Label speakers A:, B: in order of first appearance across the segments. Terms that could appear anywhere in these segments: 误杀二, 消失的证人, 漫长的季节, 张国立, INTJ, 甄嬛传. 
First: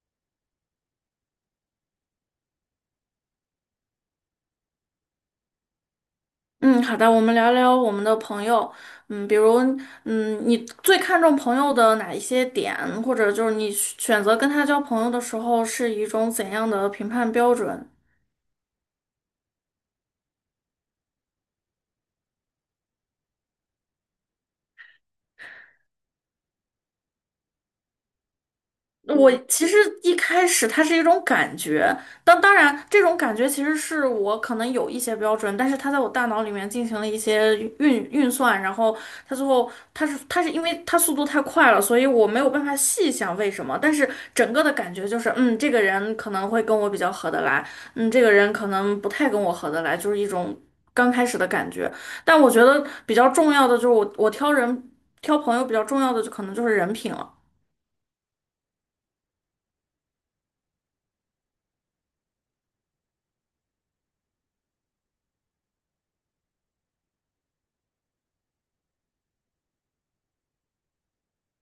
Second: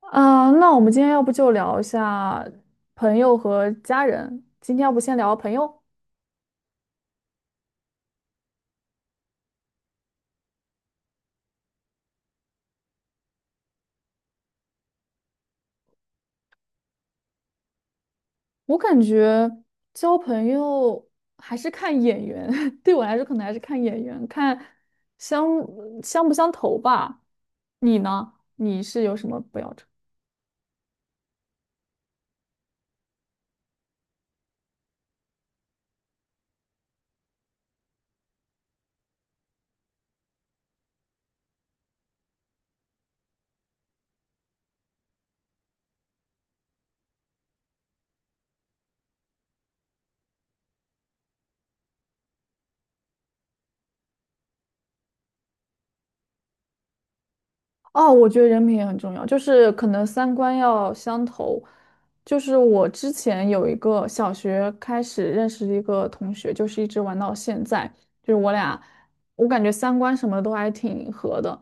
A: 啊，那我们今天要不就聊一下朋友和家人。今天要不先聊朋友？
B: 嗯，好的，我们聊聊我们的朋友。嗯，比如，嗯，你最看重朋友的哪一些点，或者就是你选择跟他交朋友的时候是一种怎样的评判标准？
A: 我感觉交朋友还是看眼缘，对我来说可能还是看眼缘，看相相不相投吧。你呢？你是有什
B: 我
A: 么不
B: 其
A: 要？
B: 实一开始它是一种感觉，当然这种感觉其实是我可能有一些标准，但是它在我大脑里面进行了一些运算，然后它最后它是因为它速度太快了，所以我没有办法细想为什么，但是整个的感觉就是，嗯，这个人可能会跟我比较合得来，嗯，这个人可能不太跟我合得来，就是一种刚开始的感觉。但我觉得比较重要的就是我挑朋友比较重要的就可能就是人品了。
A: 哦，我觉得人品也很重要，就是可能三观要相投。就是我之前有一个小学开始认识的一个同学，就是一直玩到现在，就是我俩，我感觉三观什么的都还挺合的。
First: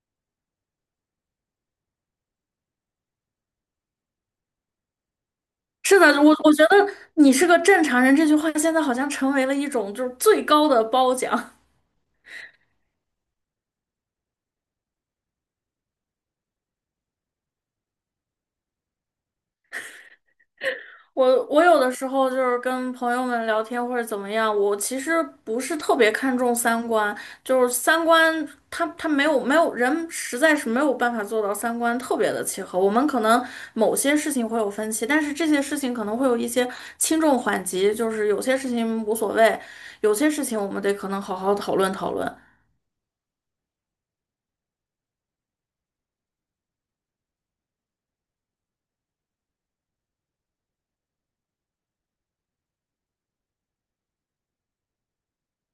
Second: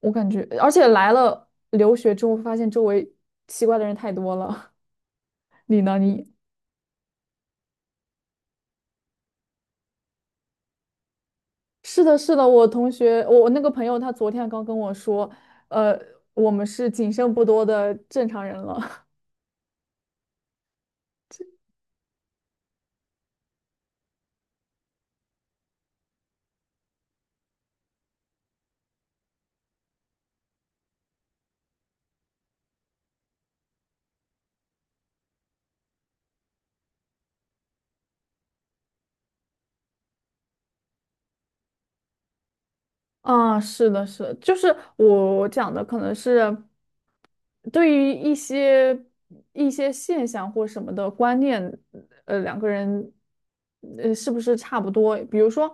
A: 我感觉，而且来了留学之后，发现周围奇怪的人太多了。你
B: 是
A: 呢？
B: 的，我觉得你是个正常人这句话现在好像成为了一种就是最高的褒奖。
A: 是的，是的，我同学，我那个朋友，他昨天刚跟我说，呃，我们是仅剩不多的正常人了。
B: 我有的时候就是跟朋友们聊天或者怎么样，我其实不是特别看重三观，就是三观他他没有没有人实在是没有办法做到三观特别的契合。我们可能某些事情会有分歧，但是这些事情可能会有一些轻重缓急，就是有些事情无所谓，有些事情我们得可能好好讨论讨论。
A: 啊，是的，是的，就是我讲的可能是对于一些现象或什么的观念，两个人是不是差不多？比如说，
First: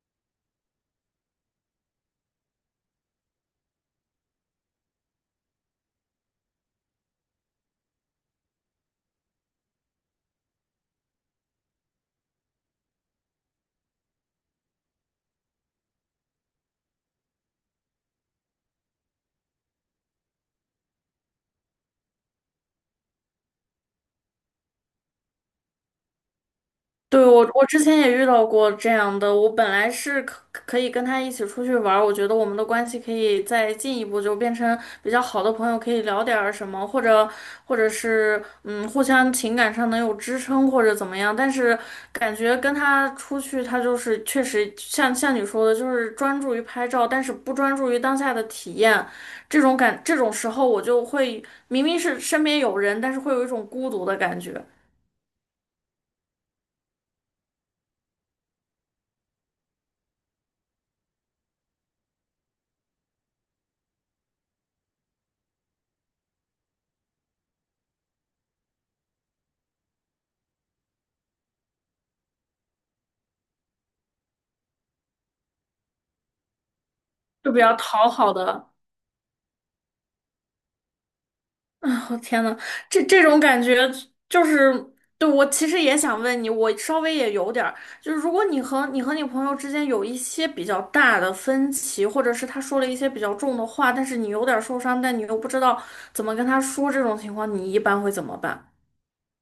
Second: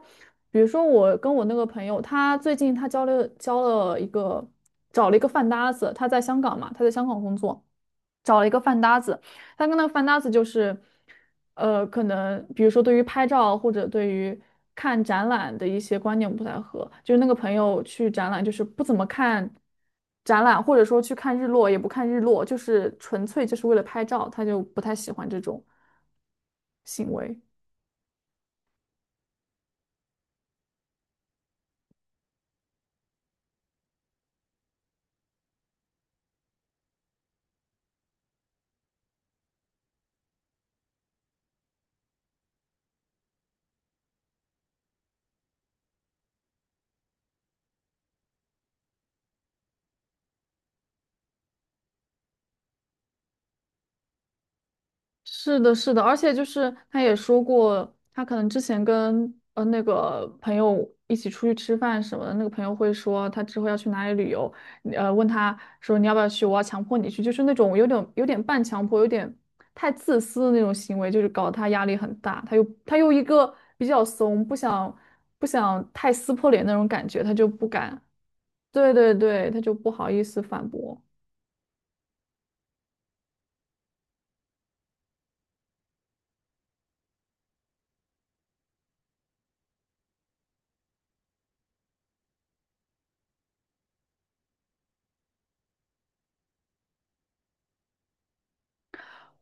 A: 比如说我跟我那个朋友，他最近他交了交了一个找了一个饭搭子，他在香港嘛，他在香港工作。找了一个饭搭子，他跟那个饭搭子就是，可能比如说对于拍照或者对于看展览的一些观念不太合，就是那个朋友去展览就是不怎么看展览，或者说去看日落也不看日落，就是纯粹就是为了拍照，他就不太喜欢这种行
B: 对，
A: 为。
B: 我之前也遇到过这样的，我本来是可以跟他一起出去玩儿，我觉得我们的关系可以再进一步，就变成比较好的朋友，可以聊点儿什么，或者是嗯，互相情感上能有支撑或者怎么样。但是感觉跟他出去，他就是确实像你说的，就是专注于拍照，但是不专注于当下的体验。这种时候，我就会明明是身边有人，但是会有一种孤独的感觉，
A: 是的，是的，而且就是他也说过，他可能之前跟那个朋友一起出去吃饭什么的，那个朋友会说他之后要去哪里旅游，问他说你要不要去，我要强迫你去，就是那种有点半强迫，有点太自私的那种行为，就是搞得他压力很大，他又一个比较怂，不想太撕破脸那种感觉，他就
B: 就比
A: 不
B: 较
A: 敢。
B: 讨好的。
A: 对对对，他就不好意思反驳。
B: 啊，我天呐，这种感觉就是，对，我其实也想问你，我稍微也有点儿，就是如果你朋友之间有一些比较大的分歧，或者是他说了一些比较重的话，但是你有点儿受伤，但你又不知道怎么跟他说，这种情况你一般会怎么办？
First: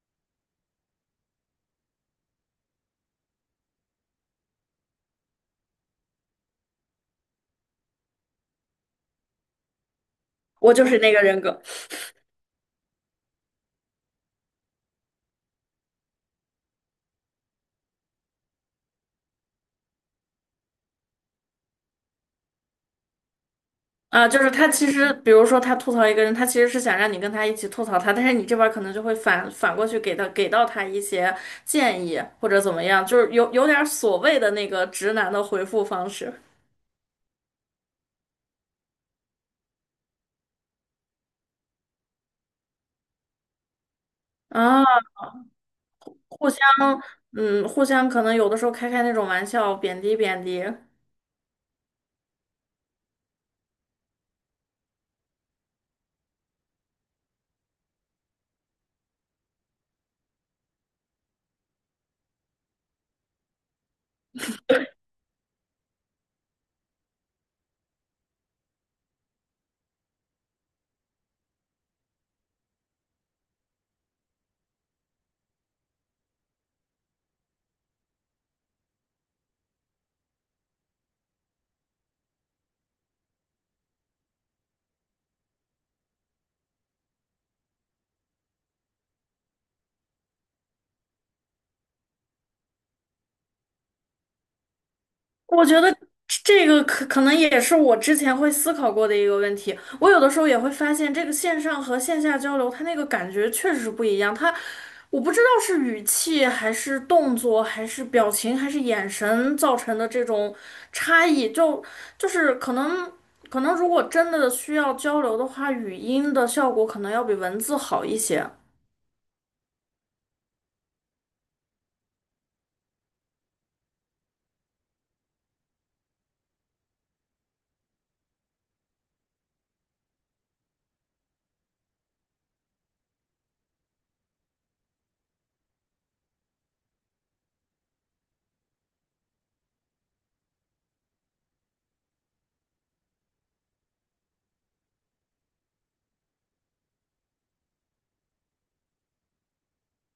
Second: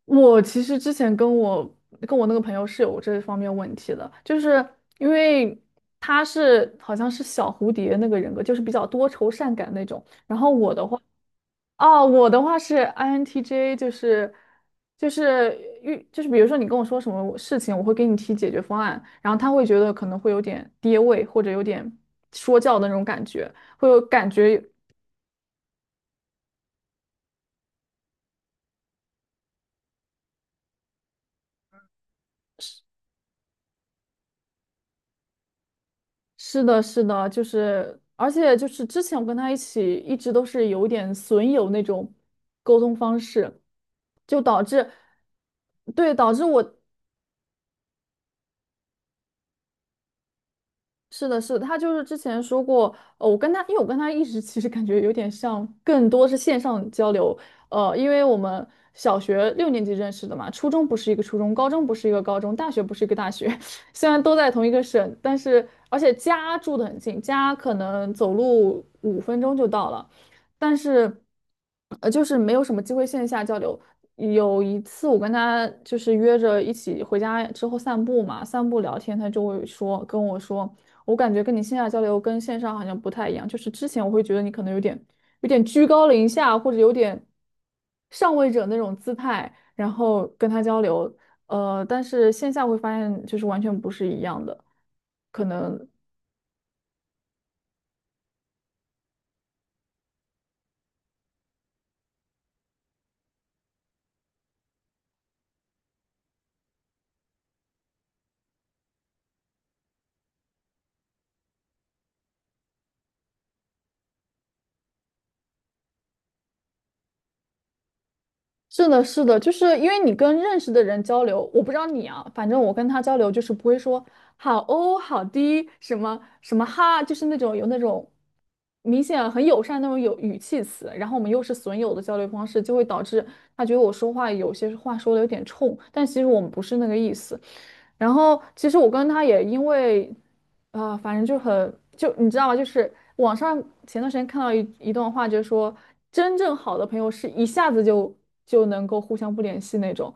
A: 我其实之前跟我那个朋友是有这方面问题的，就是因为好像是小蝴蝶那个人格，就是比较多愁善感那种。然后我
B: 我就
A: 的话，
B: 是那个人格。
A: 哦，我的话是 INTJ,就是就是比如说你跟我说什么事情，我会给你提解决方案，然后他会觉得可能会有点跌位或者有点说教的那种感觉，会有
B: 啊，
A: 感
B: 就是
A: 觉。
B: 他其实，比如说他吐槽一个人，他其实是想让你跟他一起吐槽他，但是你这边儿可能就会反过去给他给到他一些建议或者怎么样，就是有点儿所谓的那个直男的回复方式。
A: 是的，是的，就是，而且就是之前我跟他一起一直都是有点损友那种沟通方式，就导
B: 啊，
A: 致，对，导致
B: 互相
A: 我。
B: 嗯，互相可能有的时候开那种玩笑，贬低。
A: 是的，是的，他就是之前说过，我跟他，因为我跟他一直 其实感觉有点像，更多是线上交流，因为我们小学六年级认识的嘛，初中不是一个初中，高中不是一个高中，大学不是一个大学，虽然都在同一个省，而且家住的很近，家可能走路五分钟就到了，但是，就是没有什么机会线下交流。有一次我跟他就是约着一起回家之后散步嘛，散步聊天，他就会说跟我说。我感觉跟你线下交流跟线上好像不太一样，就是之前我会觉得你可能有点居高临下，或者有点上位者那种姿态，然后跟他交流，但是线下会发现就是完全不是一样的，可
B: 我觉
A: 能。
B: 得这个可能也是我之前会思考过的一个问题。我有的时候也会发现，这个线上和线下交流，它那个感觉确实不一样。它，我不知道是语气还是动作，还是表情，还是眼神造成的这种差异，就是可能。可能如果真的需要交流的话，语音的效果可能要比文字好一些。
A: 是的，是的，就是因为你跟认识的人交流，我不知道你啊，反正我跟他交流就是不会说好哦、好滴、什么什么哈，就是那种有那种明显很友善那种有语气词，然后我们又是损友的交流方式，就会导致他觉得我说话有些话说的有点冲，但其实我们不是那个意思。然后其实我跟他也因为，啊，反正就很就你知道吗？就是网上前段时间看到一段话，就是说真正好的朋友是一下子就能够互相不联系那种，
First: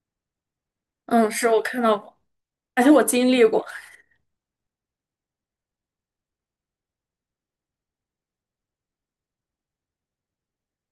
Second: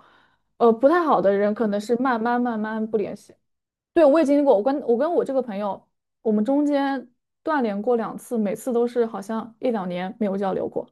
A: 不太好
B: 嗯，
A: 的
B: 是
A: 人
B: 我
A: 可能
B: 看
A: 是
B: 到过，
A: 慢慢慢慢
B: 而且
A: 不
B: 我
A: 联
B: 经
A: 系。
B: 历过。
A: 对，我也经历过，我跟这个朋友，我们中间断联过两次，每次都是好像一两年没有交流过。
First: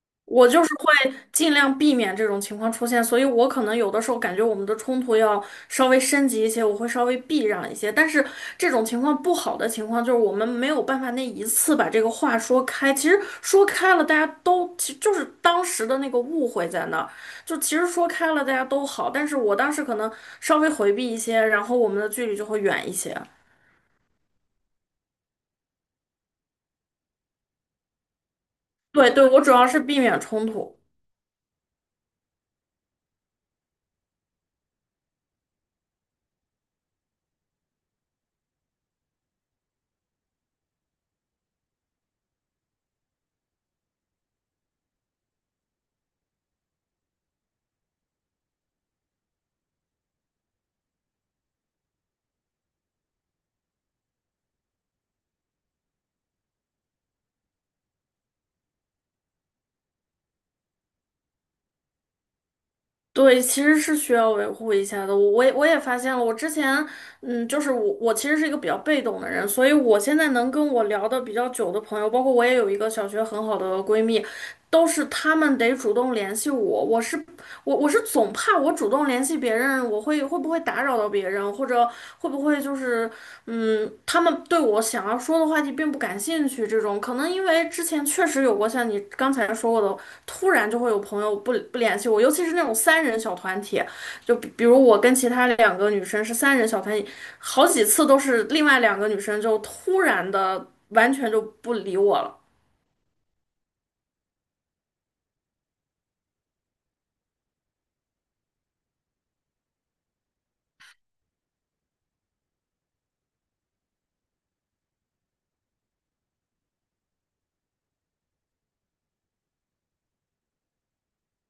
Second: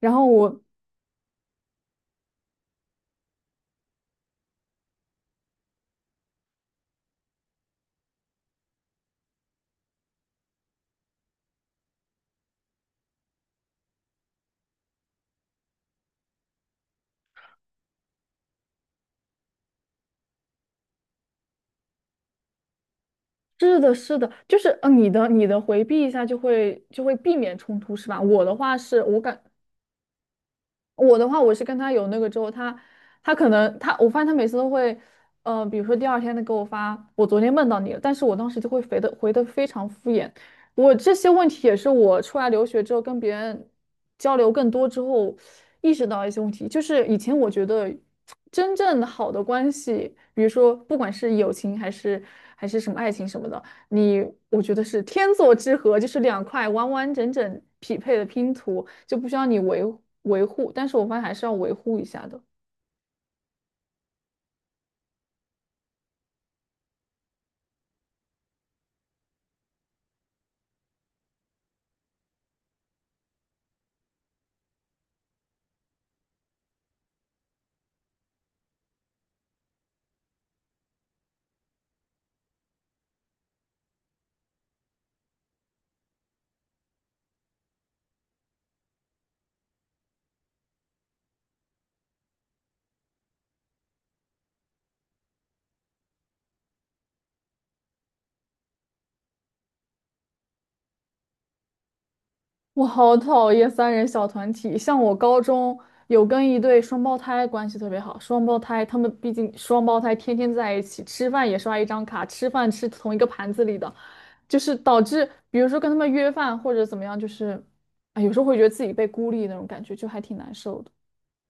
A: 然后
B: 我
A: 我。
B: 就是会尽量避免这种情况出现，所以我可能有的时候感觉我们的冲突要稍微升级一些，我会稍微避让一些。但是这种情况不好的情况就是我们没有办法那一次把这个话说开。其实说开了，大家都其实就是当时的那个误会在那儿，就其实说开了大家都好，但是我当时可能稍微回避一些，然后我们的距离就会远一些。
A: 是的，是的，就是你的回避一下就会避免冲突是吧？
B: 对对，我主要是避免冲突。
A: 我的话，我是跟他有那个之后，他他可能他，我发现他每次都会，比如说第二天他给我发，我昨天梦到你了，但是我当时就会回的非常敷衍。我这些问题也是我出来留学之后跟别人交流更多之后意识到一些问题，就是以前我觉得真正好的关系，比如说不管是友情还是什么爱情什么的。你我觉得是天作之合，就是两块完完整整匹配的拼图，就不需要你维护。但是我发现还是要维护一下的。
B: 对，其实是需要维护一下的。我也发现了，我之前，嗯，就是我其实是一个比较被动的人，所以我现在能跟我聊的比较久的朋友，包括我也有一个小学很好的闺蜜，都是她们得主动联系我。我是总怕我主动联系别人，我会不会打扰到别人，或者会不会就是，嗯，他们对我想要说的话题并不感兴趣这种。可能因为之前确实有过像你刚才说过的。突然就会有朋友不联系我，尤其是那种三人小团体，就比如我跟其他两个女生是三人小团体，好几次都是另外两个女生就突然的完全就不理我了。
A: 我好讨厌三人小团体，像我高中有跟一对双胞胎关系特别好，双胞胎他们毕竟双胞胎天天在一起，吃饭也刷一张卡，吃饭吃同一个盘子里的，就是导致比如说跟他们约饭或者怎么样，就是啊有时候会觉得自己被孤立那种感觉，就还挺难受的。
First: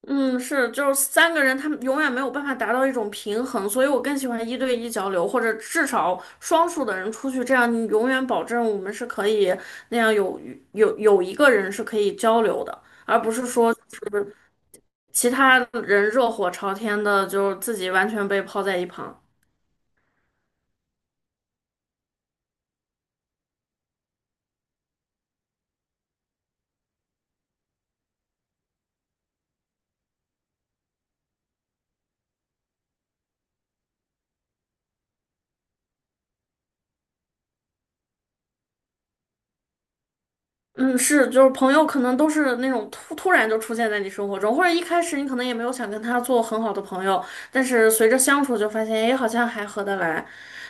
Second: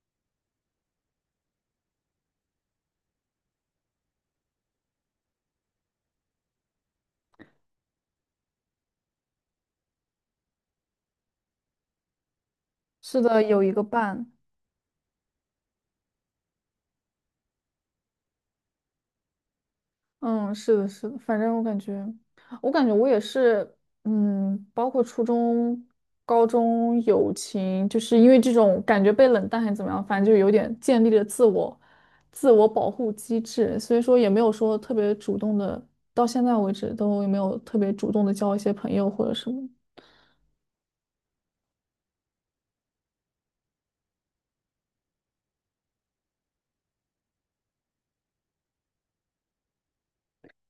B: 嗯，是，就是三个人，他们永远没有办法达到一种平衡，所以我更喜欢一对一交流，或者至少双数的人出去，这样你永远保证我们是可以那样有一个人是可以交流的，
A: 是
B: 而不
A: 的，
B: 是
A: 有一
B: 说
A: 个伴。
B: 其他人热火朝天的，就是自己完全被抛在一旁。
A: 嗯，是的，是的，反正我感觉，我也是，嗯，包括初中、高中友情，就是因为这种感觉被冷淡还是怎么样，反正就有点建立了自我保护机制，所以说也没有说特别主动的，到现在为止都也没有特别主动的交一些朋友或者什么的。
B: 嗯，是，就是朋友可能都是那种突然就出现在你生活中，或者一开始你可能也没有想跟他做很好的朋友，但是随着相处就发现，哎，好像还合得来。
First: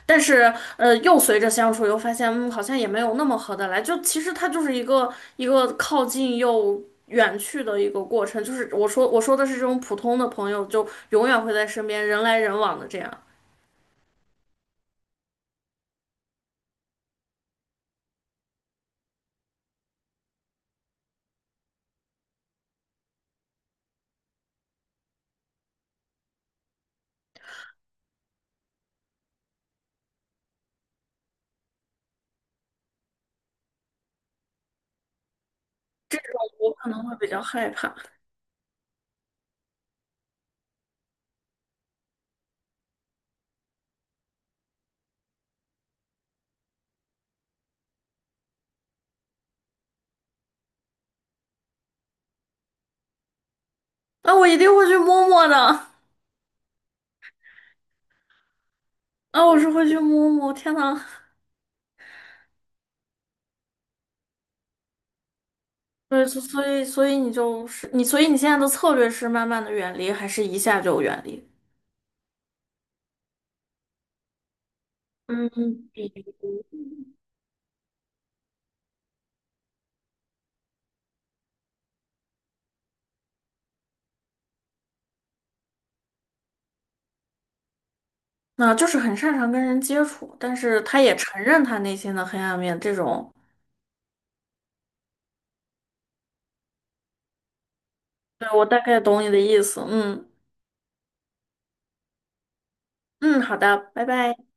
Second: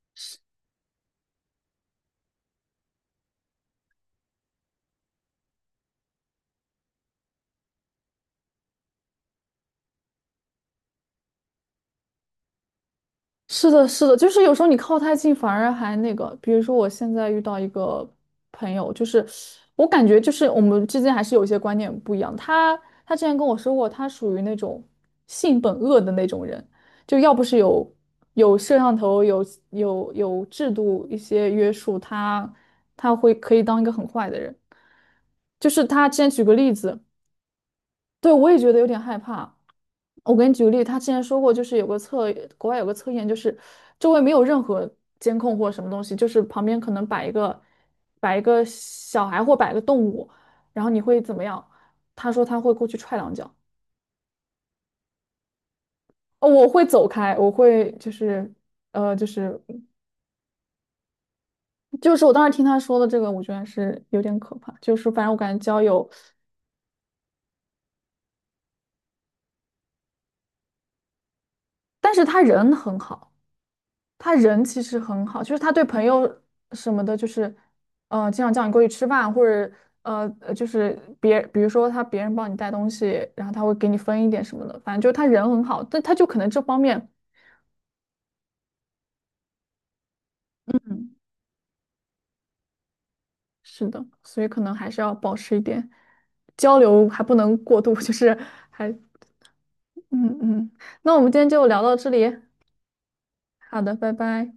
B: 但是，又随着相处又发现，嗯，好像也没有那么合得来。就其实他就是一个靠近又远去的一个过程。就是我说的是这种普通的朋友，就永远会在身边，人来人往的这样，
A: 是的，是的，就是有时候你靠太近反而还那个，比如说我现在遇到一个朋友，就是我感觉就是我们之间还是有一些观念不一样。他之前跟我说过，他属于那种性本恶的那种人，就要不是有摄像头、有制度一些约束，他会可以当一个很坏的人。就是他之前举个例
B: 我可
A: 子。
B: 能会比较害怕。
A: 对，我也觉得有点害怕。我给你举个例，他之前说过，就是有个测，国外有个测验，就是周围没有任何监控或什么东西，就是旁边可能摆一个小孩或摆个动物，然后你会怎么样？他说他会过去踹两脚。
B: 那我一定会去摸摸的。
A: 哦，我会走开，我会就是呃就
B: 啊，我
A: 是
B: 是会去摸摸。天呐，
A: 就是我当时听他说的这个，我觉得还是有点可怕，就是反正我感觉交友，
B: 对，所以你就是你，所以你现在的策略是慢慢的远离，还是一下就远离？
A: 但是他人很好。他人其实很好，就
B: 嗯，
A: 是他对朋
B: 比
A: 友什么的，就是，经常叫你过去吃饭，或者呃，呃就是别，比如说他别人帮你带东西，然后他会给你分一点什么的，反正就是他人很好，但他就可能这方面。
B: 那就是很擅长跟人接触，但是他也承认他内心的黑暗面，这种，
A: 是的，所以可能还是要保持一点交流，还不能过度，就是
B: 对，我大
A: 还，
B: 概懂你的意思。嗯
A: 嗯嗯，那我们今天就聊到这里。
B: 嗯，好
A: 好
B: 的，
A: 的，
B: 拜
A: 拜
B: 拜。
A: 拜。